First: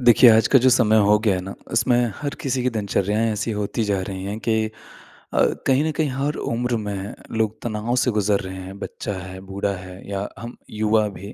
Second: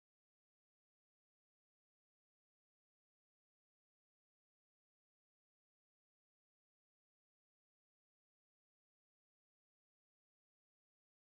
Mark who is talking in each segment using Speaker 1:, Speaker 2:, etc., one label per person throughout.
Speaker 1: देखिए आज का जो समय हो गया है ना, उसमें हर किसी की दिनचर्याएँ ऐसी होती जा रही हैं कि अ, कहीं न कहीं हर उम्र में लोग तनाव से गुज़र रहे हैं बच्चा है, बूढ़ा है या हम युवा भी।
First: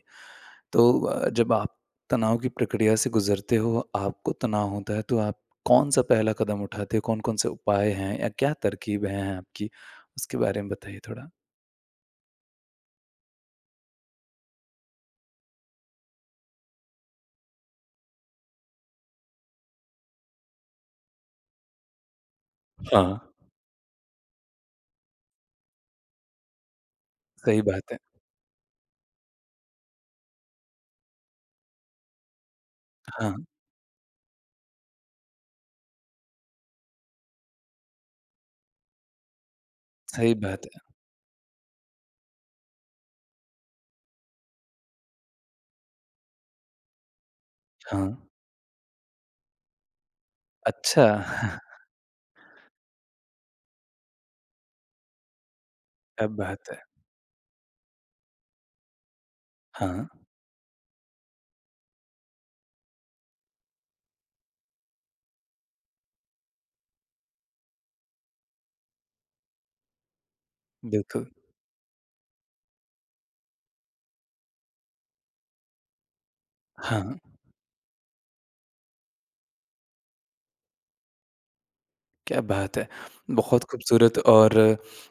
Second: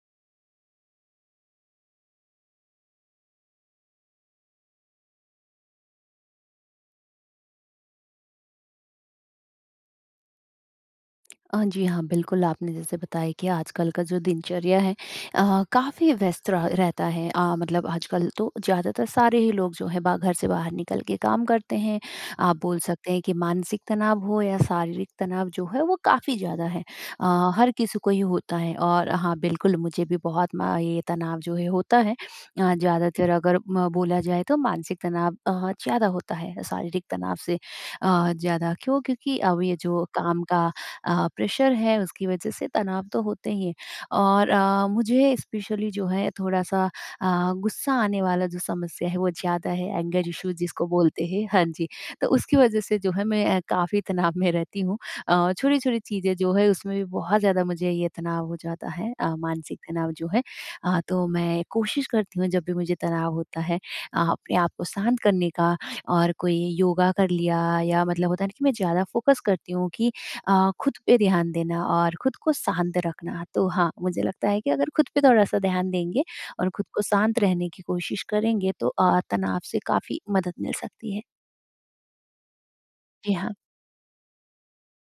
Speaker 1: तो अ, जब आप तनाव की प्रक्रिया से गुज़रते हो, आपको तनाव होता है तो आप कौन-सा पहला कदम उठाते, कौन-कौन से उपाय हैं या क्या तरकीब हैं आपकी? उसके बारे में बताइए थोड़ा।
Speaker 2: हाँ, जी हाँ, बिल्कुल, आपने जैसे बताया कि आजकल का जो दिनचर्या है, अ, काफ़ी व्यस्त रहा रहता है। अ, मतलब आजकल तो ज़्यादातर सारे ही लोग जो है बा घर से बाहर निकल के काम करते हैं, आप बोल सकते हैं
Speaker 1: हाँ।
Speaker 2: कि मानसिक तनाव हो या शारीरिक तनाव जो है वो काफ़ी ज़्यादा है। अ,
Speaker 1: सही
Speaker 2: हर
Speaker 1: बात
Speaker 2: किसी
Speaker 1: है।
Speaker 2: को ही होता है, और हाँ, बिल्कुल, मुझे भी बहुत म ये तनाव जो है होता है। अ, ज़्यादातर
Speaker 1: हाँ।
Speaker 2: अगर म बोला जाए तो मानसिक तनाव अ, ज़्यादा होता है शारीरिक तनाव से अ, ज़्यादा क्यों? क्योंकि अब ये जो
Speaker 1: सही
Speaker 2: काम का
Speaker 1: बात है।
Speaker 2: अ, प्रेशर है उसकी वजह से तनाव तो होते ही हैं और अ, मुझे स्पेशली जो है थोड़ा-सा अ, गुस्सा आने
Speaker 1: हाँ।
Speaker 2: वाला जो समस्या है वो ज़्यादा है, एंगर इश्यू जिसको
Speaker 1: अच्छा।
Speaker 2: बोलते हैं, हाँ जी। तो उसकी वजह से जो है मैं अ, काफ़ी तनाव में रहती हूँ। अ, छोटी-छोटी
Speaker 1: क्या
Speaker 2: चीज़ें जो है
Speaker 1: बात है!
Speaker 2: उसमें भी बहुत ज़्यादा मुझे ये तनाव हो जाता है, अ, मानसिक तनाव
Speaker 1: हाँ।
Speaker 2: जो है। अ, तो मैं कोशिश करती हूँ जब भी मुझे तनाव होता है अ, आपने आप को शांत करने का और कोई योगा कर लिया या मतलब होता है ना कि मैं ज़्यादा फ़ोकस करती हूँ कि अ, खुद पे
Speaker 1: बिल्कुल।
Speaker 2: ध्यान देना और खुद को शांत रखना। तो हाँ, मुझे लगता है कि अगर खुद पे थोड़ा-सा ध्यान देंगे और खुद को
Speaker 1: हाँ।
Speaker 2: शांत रहने की कोशिश करेंगे तो अ, तनाव से काफ़ी मदद मिल सकती है।
Speaker 1: क्या बात है!
Speaker 2: जी, हाँ।
Speaker 1: बहुत खूबसूरत और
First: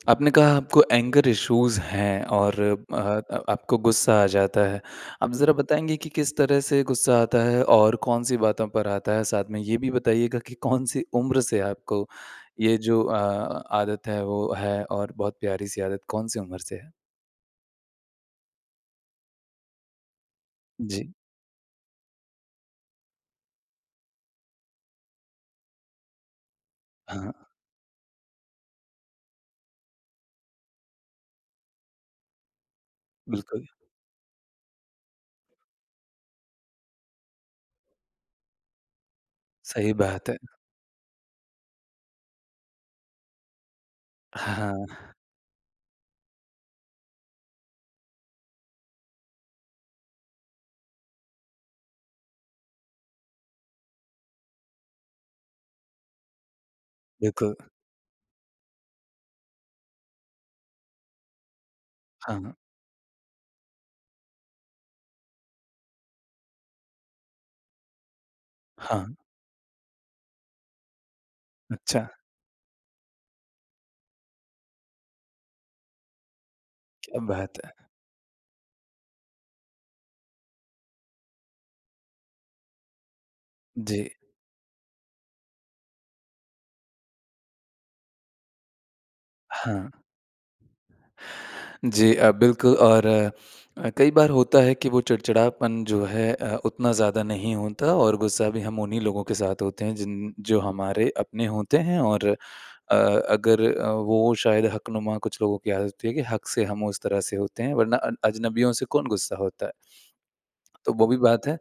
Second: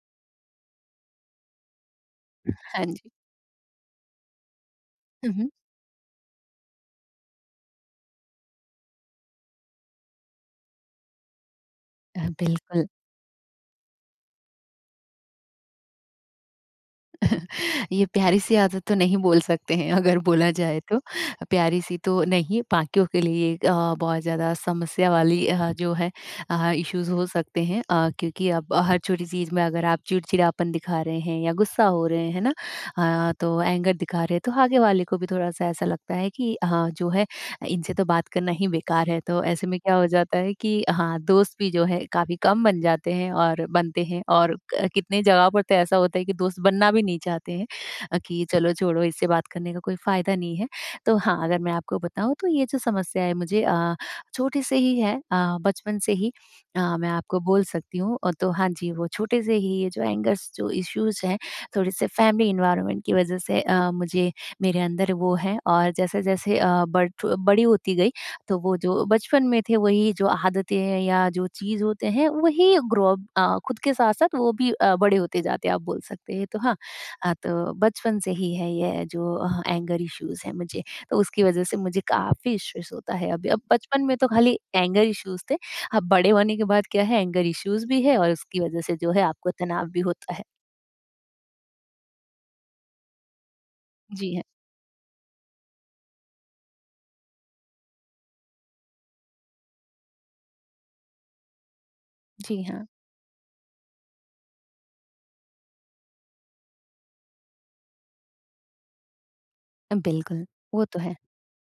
Speaker 1: आपने कहा आपको एंगर इशूज़ हैं और
Speaker 2: हाँ, जी।
Speaker 1: अ, आपको गुस्सा आ जाता है।
Speaker 2: हुँ,
Speaker 1: अब
Speaker 2: हुँ।
Speaker 1: ज़रा बताएँगे कि किस तरह से गुस्सा आता है? और कौन-सी बातों पर आता है? साथ में ये भी बताएगा कि कौन सी उम्र से आपको
Speaker 2: हाँ,
Speaker 1: ये
Speaker 2: बिल्कुल।
Speaker 1: जो अ, आदत है वो है? और बहुत प्यारी-सी आदत कौन सी उम्र से है?
Speaker 2: ये प्यारी-सी आदत तो नहीं बोल सकते हैं अगर बोला जाए तो।
Speaker 1: जी।
Speaker 2: प्यारी-सी तो नहीं, बाकियों के लिए अ, एक बहुत ज़्यादा समस्या वाली अ, जो है अ, इशूज़ हो
Speaker 1: हाँ।
Speaker 2: सकते हैं। अ, क्योंकि अब हर छोटी चीज़ में अगर आप चिड़चिड़ापन दिखा रहे हैं या गुस्सा हो रहे हैं ना? अ, तो
Speaker 1: बिल्कुल।
Speaker 2: एंगर दिखा रहे हैं। तो आगे वाले को भी थोड़ा-सा ऐसा लगता है कि हाँ जो है इनसे तो बात करना ही बेकार है। तो ऐसे में
Speaker 1: सही
Speaker 2: क्या हो
Speaker 1: बात है।
Speaker 2: जाता है कि हाँ, दोस्त भी जो है काफ़ी कम बन जाते हैं और बनते हैं और
Speaker 1: हाँ।
Speaker 2: कितने जगह पर तो ऐसा होता है कि दोस्त बनना भी नहीं चाहते हैं। अ, कि चलो छोड़ो इससे बात करने का कोई फ़ायदा नहीं है। तो हाँ, अगर मैं आपको बताऊँ तो ये जो समस्या है मुझे अ, छोटे से ही है, अ, बचपन से ही। अ, मैं आपको
Speaker 1: बिल्कुल।
Speaker 2: बोल सकती हूँ। और तो हाँ जी वो छोटे से ही ये जो एंगर्स जो इशूज़ हैं थोड़े से फॅमिली
Speaker 1: हाँ।
Speaker 2: एनवायरनमेंट की वजह से अ, मुझे मेरे अंदर वो है। और जैसे-जैसे अ, बड़ी होती गई, तो वो जो
Speaker 1: हाँ।
Speaker 2: बचपन में थे वही जो आदतें हैं या जो चीज़ होते
Speaker 1: अच्छा।
Speaker 2: हैं, वही ग्रो अप अ, खुद के साथ-साथ वो भी अ, बड़े होते जाते हैं आप बोल सकते हैं। तो हाँ,
Speaker 1: क्या
Speaker 2: अ,
Speaker 1: बात है।
Speaker 2: तो बचपन से ही है ये जो एंगर इशूज़ हैं मुझे। तो उसकी वजह से मुझे काफ़ी इशूज़ होता है अभी। अब बचपन
Speaker 1: जी।
Speaker 2: में तो खाली एंगर इशूज़ थे। अब बड़े होने के बाद क्या है? एंगर इशूज़ भी है और उसकी वजह से जो है आपको तनाव
Speaker 1: हाँ।
Speaker 2: भी होता है।
Speaker 1: जी अ, बिल्कुल और कई बार
Speaker 2: जी, हैं।
Speaker 1: होता है कि वो चिड़चिड़ापन जो है अ, उतना ज़्यादा नहीं होता और गुस्सा भी हम उन्हीं लोगों के साथ होते हैं जिन जो हमारे अपने होते हैं। और
Speaker 2: जी, हाँ।
Speaker 1: अ, अगर वो शायद हकनुमा कुछ लोगों की आदत है कि हक से हम उस तरह से होते हैं। वरना अ अजनबियों से कौन गुस्सा होता है?
Speaker 2: बिल्कुल, वो
Speaker 1: तो
Speaker 2: तो
Speaker 1: वो भी
Speaker 2: है।
Speaker 1: बात है।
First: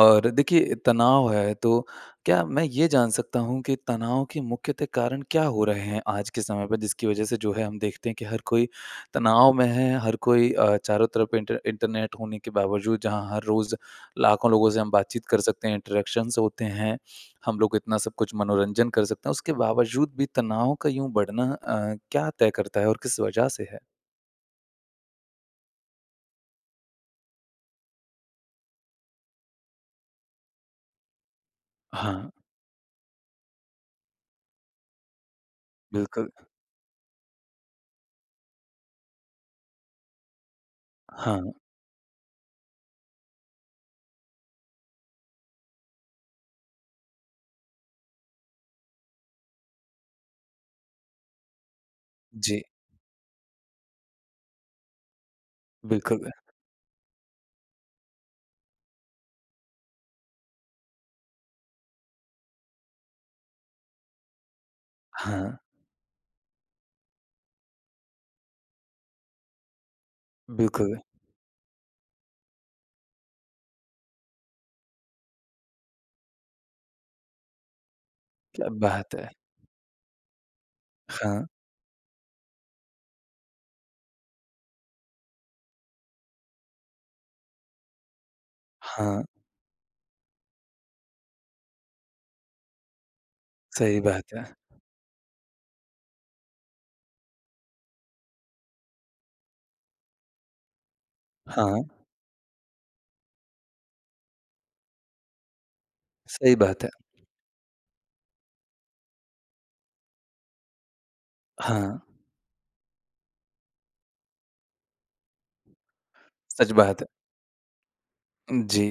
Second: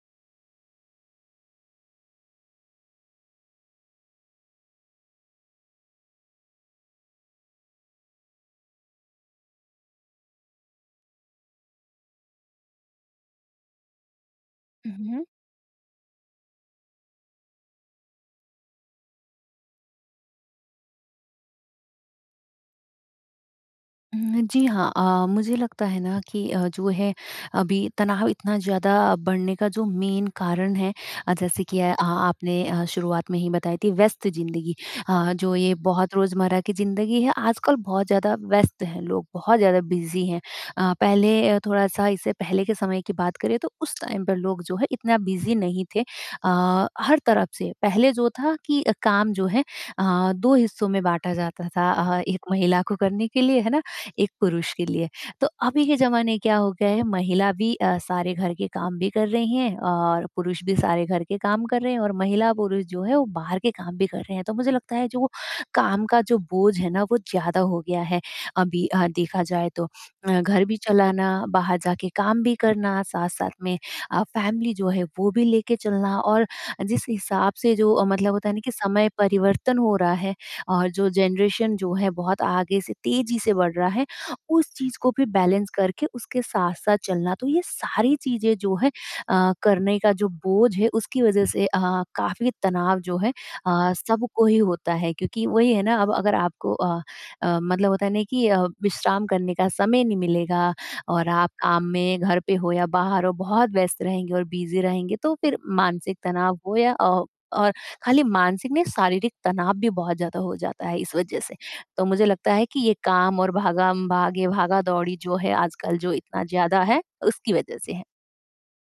Speaker 1: और देखिए तनाव है तो क्या मैं ये जान सकता हूँ कि तनाव के मुख्य ते कारण क्या हो रहे हैं? आज के समय पे जिसकी वजह से जो है हम देखते हैं कि हर कोई तनाव में है हर कोई अ, चारों तरफ इन्टर इंटरनेट होने के बावजूद जहाँ हर रोज़ लाखों लोगों से हम
Speaker 2: हुँ, हुँ।
Speaker 1: बातचीत कर सकते हैं। इंटरेक्शन होते हैं। हम लोग इतना सबकुछ मनोरंजन कर सकते हैं, इसके बावजूद भी तनाव का यूँ बढ़ना अ, क्या तय करता है, और किस वजह से है?
Speaker 2: हुँ, जी, हाँ, अ, मुझे लगता है ना कि अ, जो है अभी तनाव इतना ज़्यादा बढ़ने का जो मेन कारण है अ, जैसे कि अ,
Speaker 1: हाँ।
Speaker 2: आपने अ, शुरुआत में ही बताई थी व्यस्त ज़िंदगी। अ, जो ये बहुत
Speaker 1: बिल्कुल।
Speaker 2: रोजमर्रा की ज़िंदगी है आजकल बहुत ज़्यादा व्यस्त है, लोग बहुत ज़्यादा बिज़ी हैं। अ,
Speaker 1: हाँ।
Speaker 2: पहले थोड़ा-सा इससे पहले के समय की बात करें तो उस टाइम पर लोग जो है इतना बिज़ी नहीं थे अ, हर तरफ से पहले जो था कि अ, काम जो है अ, 2 हिस्सों में बाँटा जाता था अ, 1
Speaker 1: जी।
Speaker 2: महिला को करने के लिए, है ना? 1 पुरुष के लिए। तो अभी के
Speaker 1: बिल्कुल
Speaker 2: ज़माने
Speaker 1: है।
Speaker 2: क्या हो गया है? महिला भी अ, सारे घर के काम भी कर रही हैं, और पुरुष भी सारे घर के काम कर रहे हैं और महिला-पुरुष जो है वो बाहर के काम भी कर रहे हैं। तो मुझे लगता है जो
Speaker 1: हाँ।
Speaker 2: काम का जो बोझ है ना वो ज़्यादा हो गया है, अभी हाँ, देखा जाए तो। अ, घर भी
Speaker 1: बिल्कुल।
Speaker 2: चलाना बाहर जाके काम भी करना, साथ-साथ में आप फैमिली जो है वो भी लेके चलना और जिस हिसाब से जो मतलब होता है
Speaker 1: क्या
Speaker 2: कि समय
Speaker 1: बात है।
Speaker 2: परिवर्तन हो रहा है और जो
Speaker 1: हाँ।
Speaker 2: जनरेशन जो है बहुत आगे से तेज़ी से बढ़ रहा है, उस चीज़ को भी बैलेंस करके उसके साथ-साथ चलना। तो ये सारी चीज़ें जो है
Speaker 1: हाँ।
Speaker 2: अ, करने का जो बोझ है उसकी वजह से अ, काफ़ी तनाव जो है अ,
Speaker 1: सही बात
Speaker 2: सबको
Speaker 1: है।
Speaker 2: ही होता है। क्योंकि वही है ना अब अगर आपको अ अ, मतलब होता है नहीं कि अ, विश्राम करने का समय नहीं मिलेगा, और आप काम
Speaker 1: हाँ।
Speaker 2: में घर पे हो या बाहर हो बहुत व्यस्त रहेंगे और बिज़ी रहेंगे। तो फ़िर मानसिक
Speaker 1: सही
Speaker 2: तनाव हो
Speaker 1: बात है।
Speaker 2: या अ, और खाली मानसिक नहीं शारीरिक तनाव भी बहुत ज़्यादा हो जाता है इस वज़ह से।
Speaker 1: हाँ।
Speaker 2: तो मुझे लगता है कि ये काम और भागम-भाग ये भागा-दौड़ी जो है आजकल जो इतना
Speaker 1: सच
Speaker 2: ज़्यादा है,
Speaker 1: बात है।
Speaker 2: उसकी वज़ह से है।
Speaker 1: जी,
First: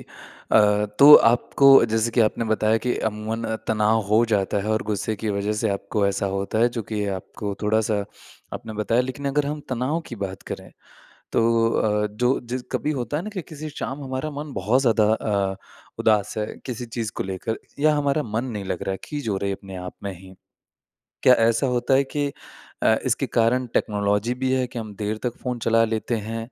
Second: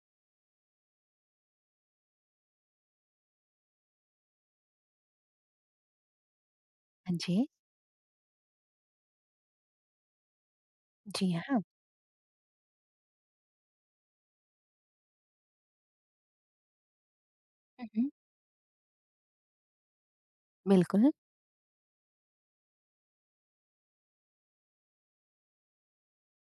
Speaker 1: अ, तो आपको जैसे कि आपने बताया कि अमूमन अ, तनाव हो जाता है और गुस्से की वज़ह से आपको ऐसा होता है जो कि
Speaker 2: हाँ, जी।
Speaker 1: आपको थोड़ा-सा आपने बताया, लेकिन अगर हम तनाव की बात करें
Speaker 2: जी, हाँ।
Speaker 1: तो अ, जो जि कभी होता है ना कि किसी शाम हमारा मन बहुत ज़्यादा अ, उदास है किसी चीज़ को लेकर।
Speaker 2: हुँ,
Speaker 1: या
Speaker 2: हुँ।
Speaker 1: हमारा मन नहीं लग रहा है खीज हो रहे अपने आप में ही।
Speaker 2: बिल्कुल।
Speaker 1: क्या ऐसा होता है कि अ, इसके कारण टेक्नोलॉज़ी भी है कि हम देर तक फ़ोन चला लेते हैं।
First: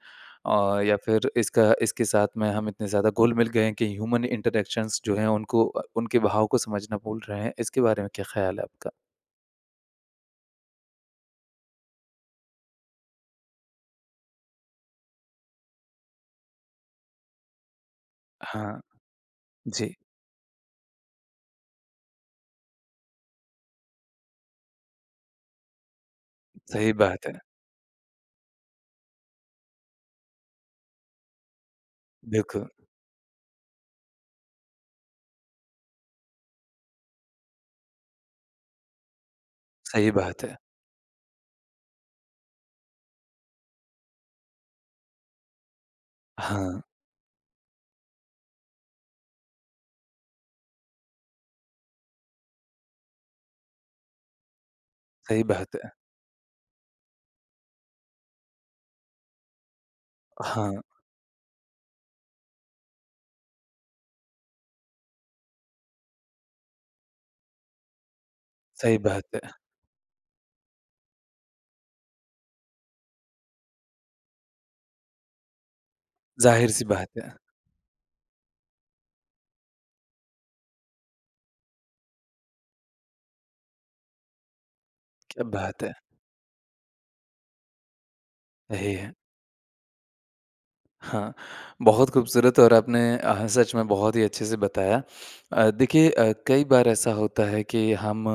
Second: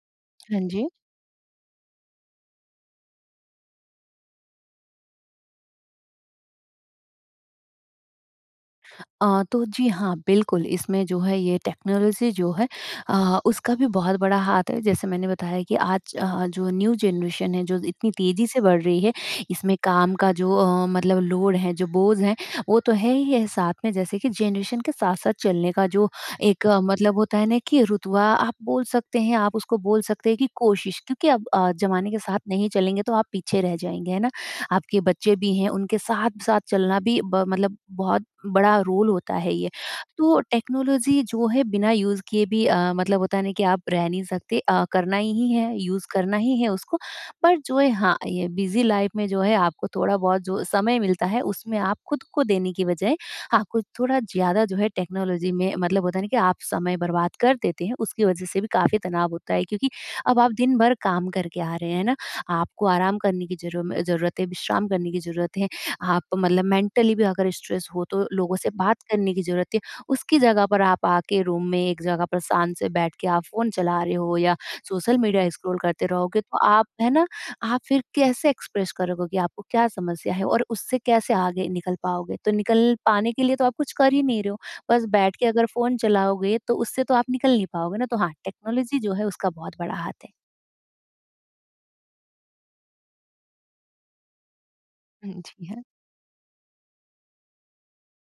Speaker 2: हाँ,
Speaker 1: और
Speaker 2: जी।
Speaker 1: या फ़िर इसका इसके साथ में हम इतने ज़्यादा घुल-मिल गए हैं कि ह्यूमन इंटरैक्शंस जो है उनको अ, उनके भाव को समझना भूल रहे हैं इसके बारे में क्या ख़्याल है आपका?
Speaker 2: अ, तो जी, हाँ, बिल्कुल, इसमें जो है ये टेक्नोलॉज़ी जो है अ, उसका भी बहुत बड़ा हाथ है, जैसे मैंने बताया कि आज जो न्यू जनरेशन है जो इतनी तेज़ी से
Speaker 1: हाँ।
Speaker 2: बढ़ रही है, इसमें
Speaker 1: जी।
Speaker 2: काम का जो अ, मतलब लोड है जो बोझ है वो तो है ही है। साथ में जैसे कि जनरेशन के साथ-साथ चलने का जो एक
Speaker 1: सही
Speaker 2: मतलब
Speaker 1: बात
Speaker 2: होता
Speaker 1: है।
Speaker 2: है ना कि रुतबा आप बोल सकते हैं। आप उसको बोल सकते हैं कि कोशिश, क्योंकि अब ज़माने के साथ
Speaker 1: बिल्कुल।
Speaker 2: नहीं चलेंगे तो आप पीछे रह जाएँगे, है ना? आपके बच्चे भी हैं, उनके साथ-साथ चलना भी ब मतलब बहुत बड़ा रोल होता है ये।
Speaker 1: सही
Speaker 2: तो
Speaker 1: बात है।
Speaker 2: टेक्नोलॉज़ी जो है बिना यूज़ किए भी अ, मतलब होता है ना कि आप रह नहीं सकते, अ, करना ही है, यूज़ करना ही है
Speaker 1: हाँ।
Speaker 2: उसको। पर जो है हाँ, ये बिज़ी लाइफ़ में जो है आपको थोड़ा-बहुत जो समय मिलता है, उसमें आप खुद को देने की बजाय आपको थोड़ा ज़्यादा जो है
Speaker 1: सही
Speaker 2: टेक्नोलॉज़ी में
Speaker 1: बात है।
Speaker 2: मतलब होता है ना कि आप समय बर्बाद कर देते हैं। उसकी वजह से भी काफ़ी तनाव होता है क्योंकि अब आप
Speaker 1: हाँ।
Speaker 2: दिन-भर काम करके आ रहे हैं ना? आपको आराम करने की ज़रू ज़रूरत है, विश्राम करने की ज़रूरत है। आप मतलब मेंटली भी अगर स्ट्रेस हो तो लोगों से बात
Speaker 1: सही
Speaker 2: करने
Speaker 1: बात
Speaker 2: की
Speaker 1: है।
Speaker 2: ज़रूरत है। उसकी जगह पर आप आके रूम में एक जगह पर शांत से बैठ के आप फ़ोन चला रहे हो या सोशल मीडिया स्क्रॉल करते रहोगे, तो
Speaker 1: ज़ाहिर
Speaker 2: आप
Speaker 1: सी बात
Speaker 2: है ना।
Speaker 1: है।
Speaker 2: आप फ़िर कैसे एक्सप्रेस करोगे आपको क्या समस्या है, और उससे कैसे आगे निकल पाओगे। तो निकल पाने के लिए तो आप कुछ कर ही नहीं रहे हो, बस
Speaker 1: क्या
Speaker 2: बैठके अगर
Speaker 1: बात है।
Speaker 2: फ़ोन चलाओगे। तो उससे तो आप निकल नहीं पाओगे ना तो हाँ
Speaker 1: सही
Speaker 2: टेक्नोलॉज़ी जो
Speaker 1: है।
Speaker 2: है उसका बहुत बड़ा हाथ है।
Speaker 1: हाँ, बहुत खूबसूरत और आपने अ, हाँ सच में बहुत ही अच्छे से बताया।
Speaker 2: हुँ, जी।
Speaker 1: अ,
Speaker 2: हाँ।
Speaker 1: देखिए अ, कई बार ऐसा होता है कि हम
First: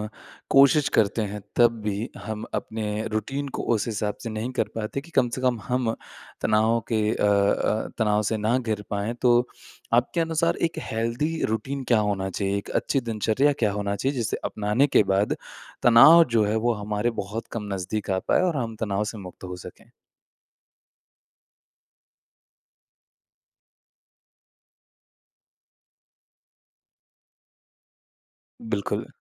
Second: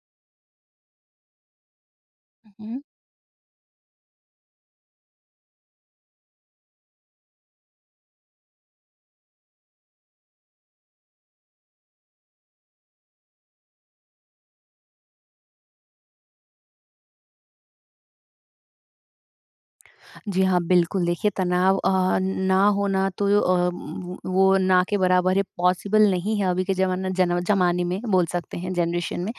Speaker 1: कोशिश करते हैं, तब भी हम
Speaker 2: हुँ।
Speaker 1: अपने रूटीन को उस हिसाब से नहीं कर पाते कि कम से कम हम तनाव के अ अ, तनाव से ना घिर पाएँ। तो आपके अनुसार एक हेल्दी रूटीन क्या होना चाहिए, एक अच्छी दिनचर्या क्या होना चाहिए? जिसे अपनाने के बाद तनाव जो है वो हमारे बहुत कम नज़दीक आ पाए और हम तनाव से मुक्त हो सके?
Speaker 2: जी, हाँ, बिल्कुल, देखिए तनाव अ, ना होना तो अ, व वो ना के बराबर है पॉसिबल नहीं है, अभी के ज़माना ज़नव ज़माने में बोल सकते हैं
Speaker 1: बिल्कुल।
Speaker 2: जनरेशन में।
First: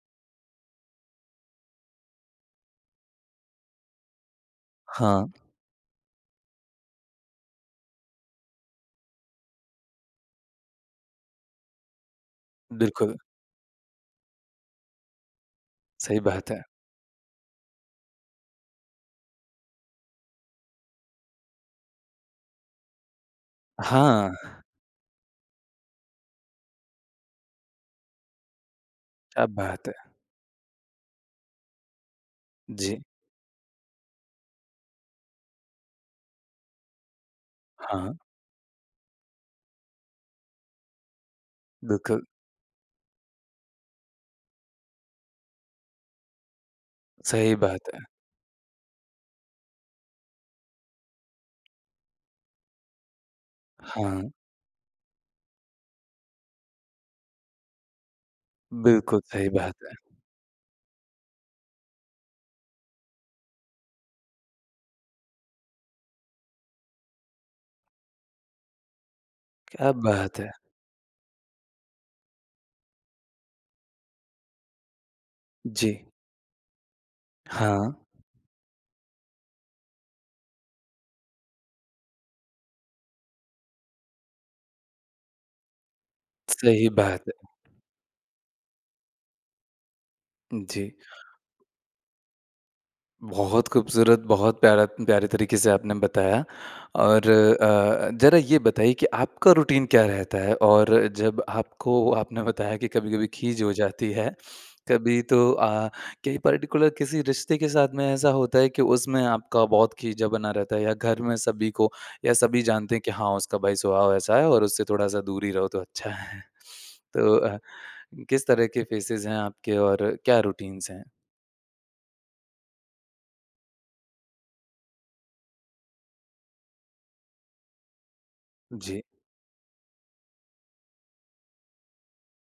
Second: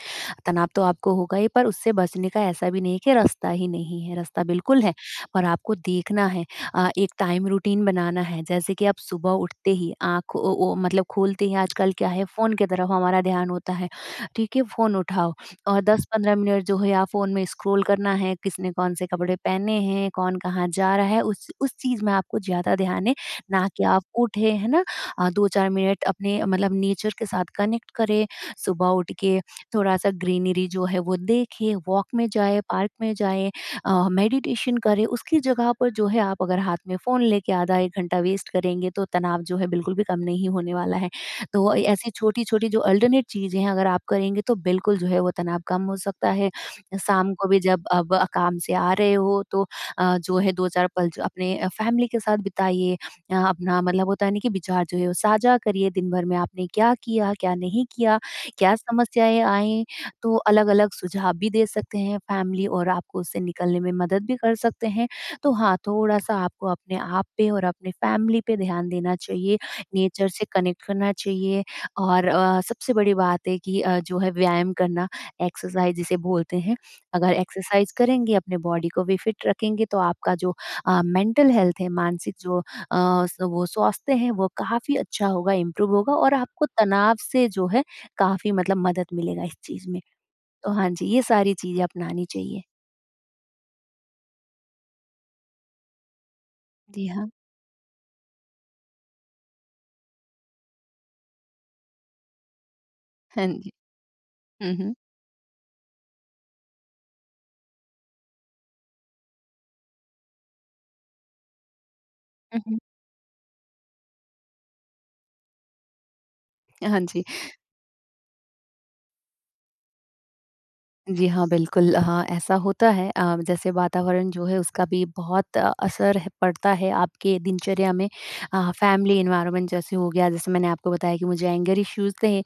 Speaker 2: तनाव तो आपको होगा ही पर उससे बचने का ऐसा भी नहीं है कि रास्ता ही नहीं है, रास्ता बिल्कुल है
Speaker 1: हाँ।
Speaker 2: और आपको देखना है अ, एक टाइम रूटीन बनाना है जैसे कि आप सुबह उठते ही आँख ओ ओ मतलब खोलते ही आजकल क्या है फ़ोन की तरफ
Speaker 1: बिल्कुल।
Speaker 2: हमारा ध्यान होता है, ठीक है फ़ोन उठाओ और दस
Speaker 1: सही
Speaker 2: पंद्रह
Speaker 1: बात है।
Speaker 2: मिनट जो है या फ़ोन में स्क्रॉल करना है। किसने कौन-से कपड़े पहने हैं? कौन कहाँ जा रहा है? उस उस चीज़ मैं आपको ज़्यादा ध्यान है ना कि आप
Speaker 1: हाँ।
Speaker 2: उठे है ना, 2-4 मिनट अपने मतलब नेचर के साथ कनेक्ट करें। सुबह उठके
Speaker 1: क्या बात
Speaker 2: थोड़ा-सा
Speaker 1: है।
Speaker 2: ग्रीनरी जो है वो देखें, वॉक में जाए, पार्क
Speaker 1: जी।
Speaker 2: में जाए अ, मेडिटेशन करें। उसकी जगह पर जो है आप अगर हाथ में फ़ोन लेके आधा 1
Speaker 1: हाँ।
Speaker 2: घंटा वेस्ट करेंगे तो तनाव जो है बिल्कुल भी कम नहीं होने वाला है। तो अ, ऐसी
Speaker 1: बिल्कुल।
Speaker 2: छोटी-छोटी जो अल्टर्नेट चीज़ें अगर आप करेंगे तो बिल्कुल जो है वो तनाव कम हो सकता है शाम को
Speaker 1: सही
Speaker 2: भी जब
Speaker 1: बात है।
Speaker 2: अब काम से आ रहे हो तो अ, जो है 2-4 पल ज अपने फैमिली के साथ बिताइए। यहाँ अपना मतलब होता
Speaker 1: हाँ।
Speaker 2: है कि विचार जो है साझा करिए दिन-भर में आपने क्या किया, क्या नहीं किया क्या
Speaker 1: बिल्कुल,
Speaker 2: समस्याएँ
Speaker 1: सही बात
Speaker 2: आईं,
Speaker 1: है।
Speaker 2: तो अलग-अलग सुझाव भी दे सकते हैं। फैमिली और आपको उस से निकलने में मदद भी कर सकते हैं। तो हाँ, थोड़ा-सा आपको अपने आप पे और अपने फैमिली पे ध्यान देना चाहिए
Speaker 1: क्या
Speaker 2: नेचर
Speaker 1: बात
Speaker 2: से
Speaker 1: है!
Speaker 2: कनेक्ट करना चाहिए। और अ, सबसे बड़ी बात है कि अ, जो है व्यायाम करना एक्सरसाइज़
Speaker 1: जी।
Speaker 2: जिसे बोलते हैं, अगर एक्सरसाइज़
Speaker 1: हाँ।
Speaker 2: करेंगे अपने बॉडी को भी फिट रखेंगे। तो आपका जो अ, मेंटल हेल्थ है मानसिक जो अ, स वो स्वास्थ्य हैं वो काफ़ी अच्छा होगा इंप्रूव होगा और आपको
Speaker 1: सही
Speaker 2: तनाव
Speaker 1: बात है।
Speaker 2: से जो है काफ़ी मतलब मदद मिलेगा इस चीज़ में। तो हाँ,
Speaker 1: जी।
Speaker 2: जी ये सारी चीज़ें अपनानी चाहिए।
Speaker 1: बहुत खूबसूरत, बहुत प्यारा प्यारे तरीके से आपने बताया,
Speaker 2: जी,
Speaker 1: और
Speaker 2: हाँ।
Speaker 1: अ, ज़रा ये बताइए कि आपका रूटीन क्या रहता है, और जब आपको आपने बताया कि कभी-कभी
Speaker 2: हाँ,
Speaker 1: खीज
Speaker 2: जी।
Speaker 1: हो जाती है।
Speaker 2: हुँ, हुँ।
Speaker 1: कभी तो अ, क्या ये पार्टिकुलर किसी रिश्ते के साथ में ऐसा होता है कि उसमें आपका बहुत खीजा बना रहता है, या घर में सभी को या सभी
Speaker 2: हुँ, हुँ।
Speaker 1: जानते हैं कि हाँ उसका भाई स्वभाव ऐसा है और उससे थोड़ा-सा दूर ही रहो तो अच्छा है।
Speaker 2: हाँ, जी।
Speaker 1: तो अ, किस तरह के फेसेज हैं आपके और क्या रुटिन्स हैं?
Speaker 2: जी, हाँ। बिल्कुल, हाँ, ऐसा होता है अ, जैसे वातावरण जो है उसका भी बहुत असर है पड़ता है, आपके दिनचर्या में। हाँ
Speaker 1: जी।
Speaker 2: फैमिली एनवायरनमेंट जैसे हो गया जैसे मैंने आपको बताया कि मुझे एंगर इश्यूज़ थे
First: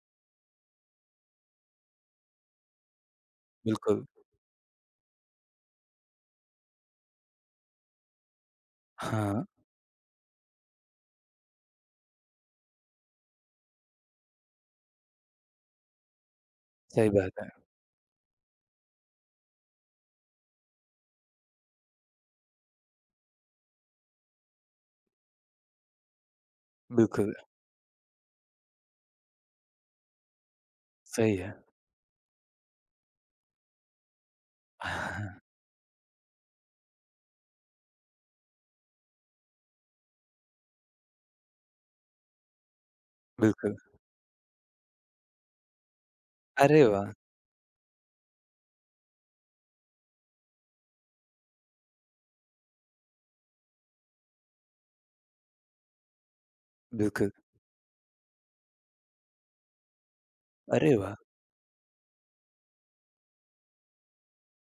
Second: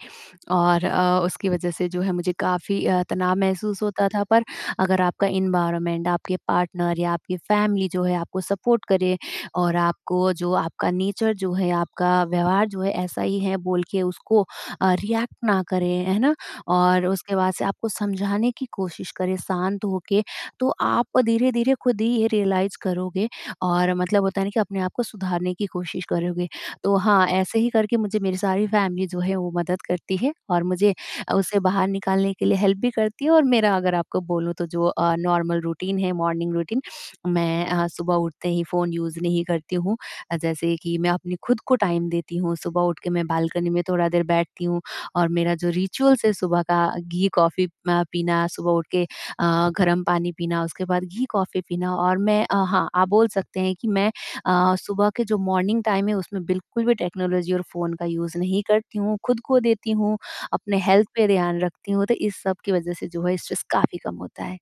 Speaker 2: और अ, उसकी वज़ह से जो है मुझे काफ़ी अ, तनाव महसूस
Speaker 1: बिल्कुल।
Speaker 2: होता था, पर अगर आपका एनवायरनमेंट आपके पार्टनर या आपकी फैमिली जो है आपको सपोर्ट करें,
Speaker 1: हाँ।
Speaker 2: और आपको जो आपका नेचर जो है आपका व्यवहार जो है ऐसा ही है बोलके उसको अ, रियेक्ट ना करें। है ना? और
Speaker 1: सही
Speaker 2: उसके
Speaker 1: बात है।
Speaker 2: बाद से आपको समझाने की कोशिश करें, शांत होके, तो आप धीरे-धीरे खुद ही ये रियलाइज़ करोगे और मतलब होता है ना कि अपने आप को सुधारने की कोशिश करोगे। तो हाँ,
Speaker 1: बिल्कुल।
Speaker 2: ऐसे ही करके मुझे मेरी सारी फैमिली जो है वो मदद करती है, और मुझे
Speaker 1: सही है।
Speaker 2: उससे बाहर निकालने के लिए हेल्प भी करती है और मेरा अगर आपको बोलूँ तो जो अ, नार्मल रूटीन है मॉर्निंग रूटीन। मैं अ, सुबह उठते ही फ़ोन यूज़ नहीं करती हूँ। अ, जैसे कि मैं अपनी खुद को टाइम देती हूँ, सुबह उठ के मैं बालकनी
Speaker 1: बिल्कुल।
Speaker 2: में थोड़ा देर बैठती हूँ और मेरा जो रिचुअल्स है सुबह
Speaker 1: अरे
Speaker 2: का
Speaker 1: वाह!
Speaker 2: घी कॉफ़ी अ, पीना, सुबह उठके अ, गर्म पानी पीना, उसके बाद घी कॉफ़ी पीना और मैं अ हाँ। आप बोल सकते हैं कि मैं अ, सुबह के जो मॉर्निंग टाइम है उसमें बिल्कुल भी
Speaker 1: बिल्कुल।
Speaker 2: टेक्नोलॉज़ी और फ़ोन का यूज़ नहीं करती हूँ, खुद को देती हूँ, अपने
Speaker 1: अरे
Speaker 2: हेल्थ
Speaker 1: वाह!
Speaker 2: पे ध्यान रखती हूँ। तो इस सब की वजह से जो है स्ट्रेस काफ़ी कम होता है।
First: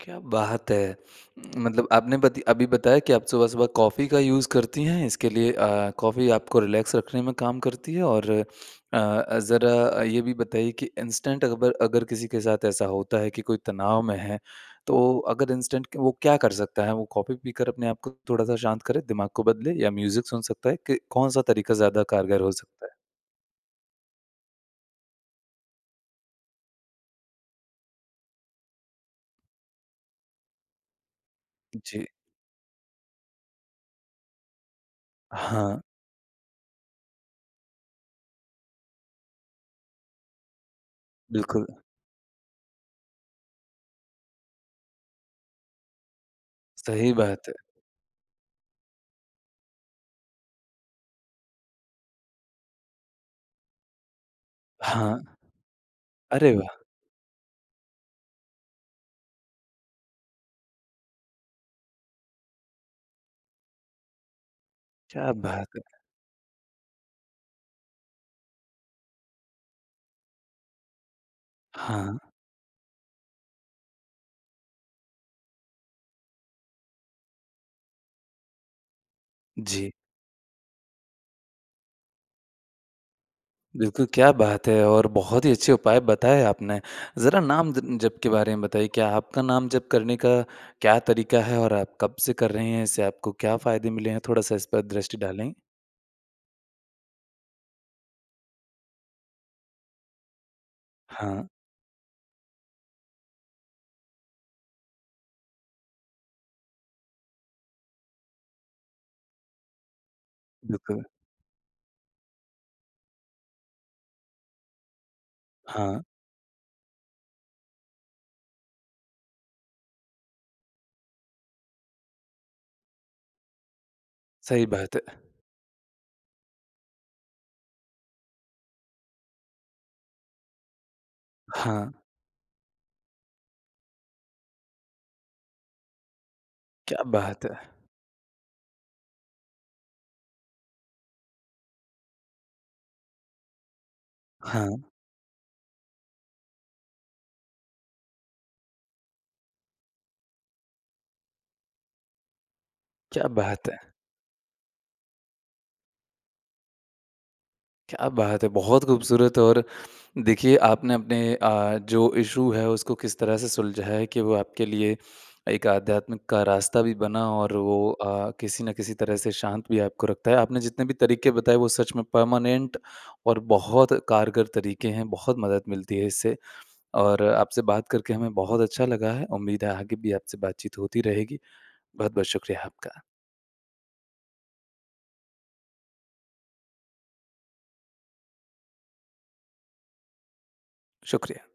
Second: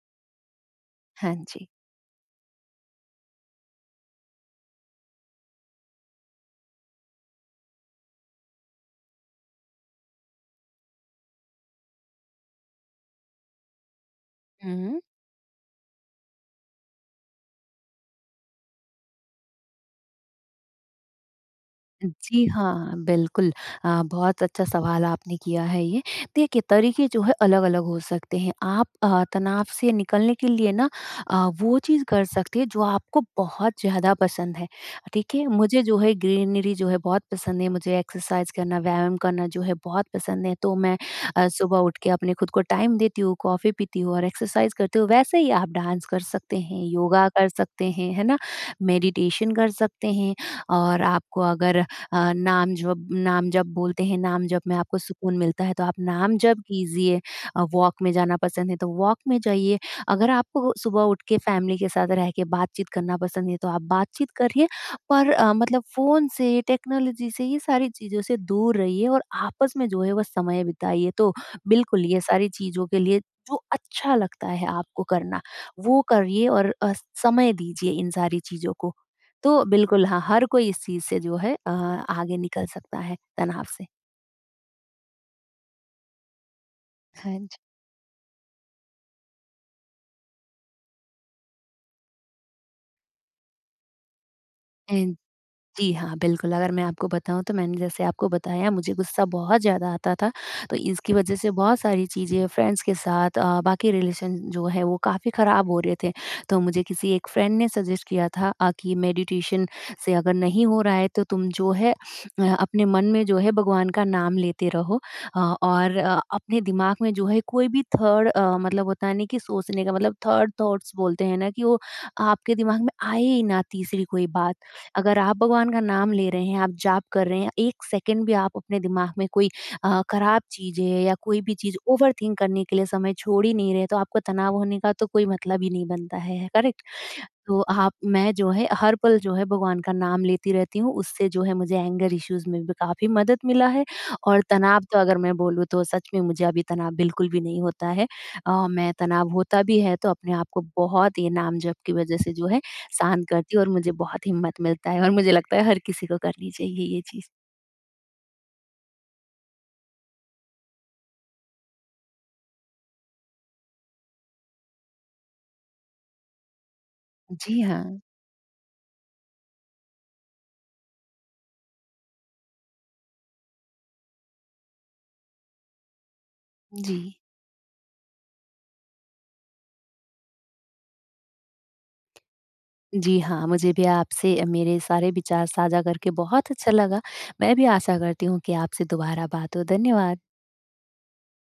Speaker 1: क्या बात है!
Speaker 2: हाँ जी।
Speaker 1: मतलब आपने बति अभी बताया कि आप सुबह-सुबह कॉफ़ी का यूज़ करतीं हैं। इसके लिए अ, कॉफ़ी आपको रिलैक्स रखने में काम करती है और अ, ज़रा ये भी बताइए कि इंस्टेंट अबर अगर किसी के साथ ऐसा होता है कि कोई तनाव में है
Speaker 2: हुँ, हुँ।
Speaker 1: तो अगर इंस्टेंट क वो क्या कर सकता है? वो कॉफ़ी पीकर अपने आप को थोड़ा-सा शांत करें, दिमाग को बदले या म्यूज़िक सुन सकता है? क कौन-सा तरीका ज़्यादा कारगर
Speaker 2: जी,
Speaker 1: हो सकता
Speaker 2: हाँ।
Speaker 1: है?
Speaker 2: बिल्कुल अ, बहुत अच्छा सवाल आपने किया है ये, देखिए तरीके जो है अलग-अलग हो सकते हैं। आप अ, तनाव से निकलने के लिए ना अ, वो चीज़
Speaker 1: जी।
Speaker 2: कर सकती हैं जो आपको बहुत ज़्यादा पसंद हैं। ठीक है?
Speaker 1: हाँ।
Speaker 2: मुझे जो है ग्रीनरी जो है बहुत पसंद है मुझे एक्सरसाइज़ करना, व्यायाम करना जो है बहुत पसंद है। तो मैं अ,
Speaker 1: बिल्कुल।
Speaker 2: सुबह उठ के अपने खुद को टाइम देती हूँ, कॉफ़ी पीती हूँ, और एक्सरसाइज़ करती हूँ। वैसे ही आप डांस कर सकते हैं,
Speaker 1: सही
Speaker 2: योगा कर
Speaker 1: बात है।
Speaker 2: सकते हैं, है ना? मेडिटेशन कर सकते हैं। और आपको अगर अ, नाम जप नाम जप बोलते हैं नाम जप में आपको
Speaker 1: हाँ।
Speaker 2: सुकून मिलता है तो आप नाम
Speaker 1: अरे
Speaker 2: जप
Speaker 1: वाह!
Speaker 2: कीजिए अ, वॉक में जाना पसंद है तो वॉक में जाइए। अगर आपको सुबह उठ के फ़ैमिली के साथ रह के बातचीत करना पसंद है तो आप बातचीत करिए। पर
Speaker 1: क्या
Speaker 2: अ,
Speaker 1: बात
Speaker 2: मतलब
Speaker 1: है!
Speaker 2: फ़ोन से टेक्नोलॉज़ी से ये सारी चीज़ों से दूर रहिए। और आपस में जो है वो समय बिताइए। तो बिल्कुल
Speaker 1: हाँ।
Speaker 2: ये सारी चीज़ों के लिए जो अच्छा लगता है आपको करना वो करिए और अ, समय दीजिए इन सारी चीज़ों को। तो
Speaker 1: जी।
Speaker 2: बिल्कुल हाँ, हर कोई चीज़ से जो है अ, आगे निकल सकता है तनाव से।
Speaker 1: बिल्कुल, क्या बात है और बहुत ही अच्छे उपाय बताए आपने।
Speaker 2: हाँ
Speaker 1: ज़रा
Speaker 2: जी।
Speaker 1: नाम ज जप के बारे में बताइए? क्या आपका नाम जप करने का क्या तरीका है? और आप कब से कर रहें हैं? इससे आपको क्या फ़ायदे मिले हैं, थोड़ा-सा इस पर
Speaker 2: ऐन
Speaker 1: दृष्टि डालें?
Speaker 2: जी, हाँ। बिल्कुल अगर मैं आपको बताऊँ तो मैंने जैसे आपको बताया मुझे गुस्सा बहुत ज़्यादा आता था। तो इसकी वज़ह
Speaker 1: हाँ।
Speaker 2: से बहुत सारी चीज़ें फ्रेंड्स के साथ अ, बाकी रिलेशन जो है वो काफ़ी ख़राब हो रहे थे। तो मुझे किसी 1 फ्रेंड ने सज़ेस्ट किया था अ, कि मेडिटेशन से अगर नहीं हो रहा
Speaker 1: बिल्कुल।
Speaker 2: है तो तुम जो है अ, अपने मन में जो है भगवान का नाम लेते रहो। अ, और
Speaker 1: हाँ।
Speaker 2: अ, अपने दिमाग में जो है कोई भी थर्ड अ, मतलब होता ना, कि सोचने का मतलब थर्ड थॉट्स बोलते हैं ना कि, वो आपके दिमाग में आए ही ना तीसरी कोई बात।
Speaker 1: सही बात
Speaker 2: अगर
Speaker 1: है।
Speaker 2: आप भगवान का नाम ले रहे हैं आप जाप कर रहे हैं 1 सेकेंड भी आप अपने दिमाग में कोई अ, ख़राब चीज़ें या कोई भी चीज़
Speaker 1: हाँ।
Speaker 2: ओवरथिंक करने के लिए समय छोड़ ही नहीं रहे तो आपको तनाव होने का तो कोई मतलब ही नहीं बनता है। है करेक्ट?
Speaker 1: क्या बात
Speaker 2: तो
Speaker 1: है।
Speaker 2: आप मैं जो है, हर पल जो है भगवान का नाम लेती रहती हूँ उससे जो है मुझे एंगर इश्यूज़ में भी काफ़ी मदद मिला है। और तनाव
Speaker 1: हाँ।
Speaker 2: तो अगर मैं बोलूँ तो सच में मुझे अभी तनाव बिल्कुल भी नहीं होता है। अ, मैं तनाव होता भी है तो अपने आप को बहुत ही नाम जप की वज़ह से जो है, शांत
Speaker 1: क्या
Speaker 2: करती हूँ और
Speaker 1: बात है।
Speaker 2: मुझे बहुत हिम्मत मिलता है। और मुझे लगता है हर किसी को करनी चाहिए ये चीज़।
Speaker 1: क्या बात है! बहुत खूबसूरत और देखिए आपने अपने अ, जो इशू है उसको किस तरह से सुलझाया है कि वो आपके लिए एक आध्यात्मिक का रास्ता भी बना, और
Speaker 2: जी,
Speaker 1: वो
Speaker 2: हाँ।
Speaker 1: अ, किसी न किसी तरह से शांत भी आपको रखता है। आपने जितने भी तरीके बताए वो सच में परमानेंट और बहुत कारगर तरीके हैं। बहुत मदद मिलती है इससे
Speaker 2: जी।
Speaker 1: और आपसे बात करके हमें बहुत अच्छा लगा है। उम्मीद है आगे भी आपसे बातचीत होती रहेगी। बहुत-बहुत शुक्रिया आपका।
Speaker 2: जी, हाँ। मुझे भी अ, आपसे मेरे सारे विचार साझा करके बहुत अच्छा लगा। मैं भी आशा करती हूँ कि आपसे दुबारा बात हो। धन्यवाद।
Speaker 1: शुक्रिया।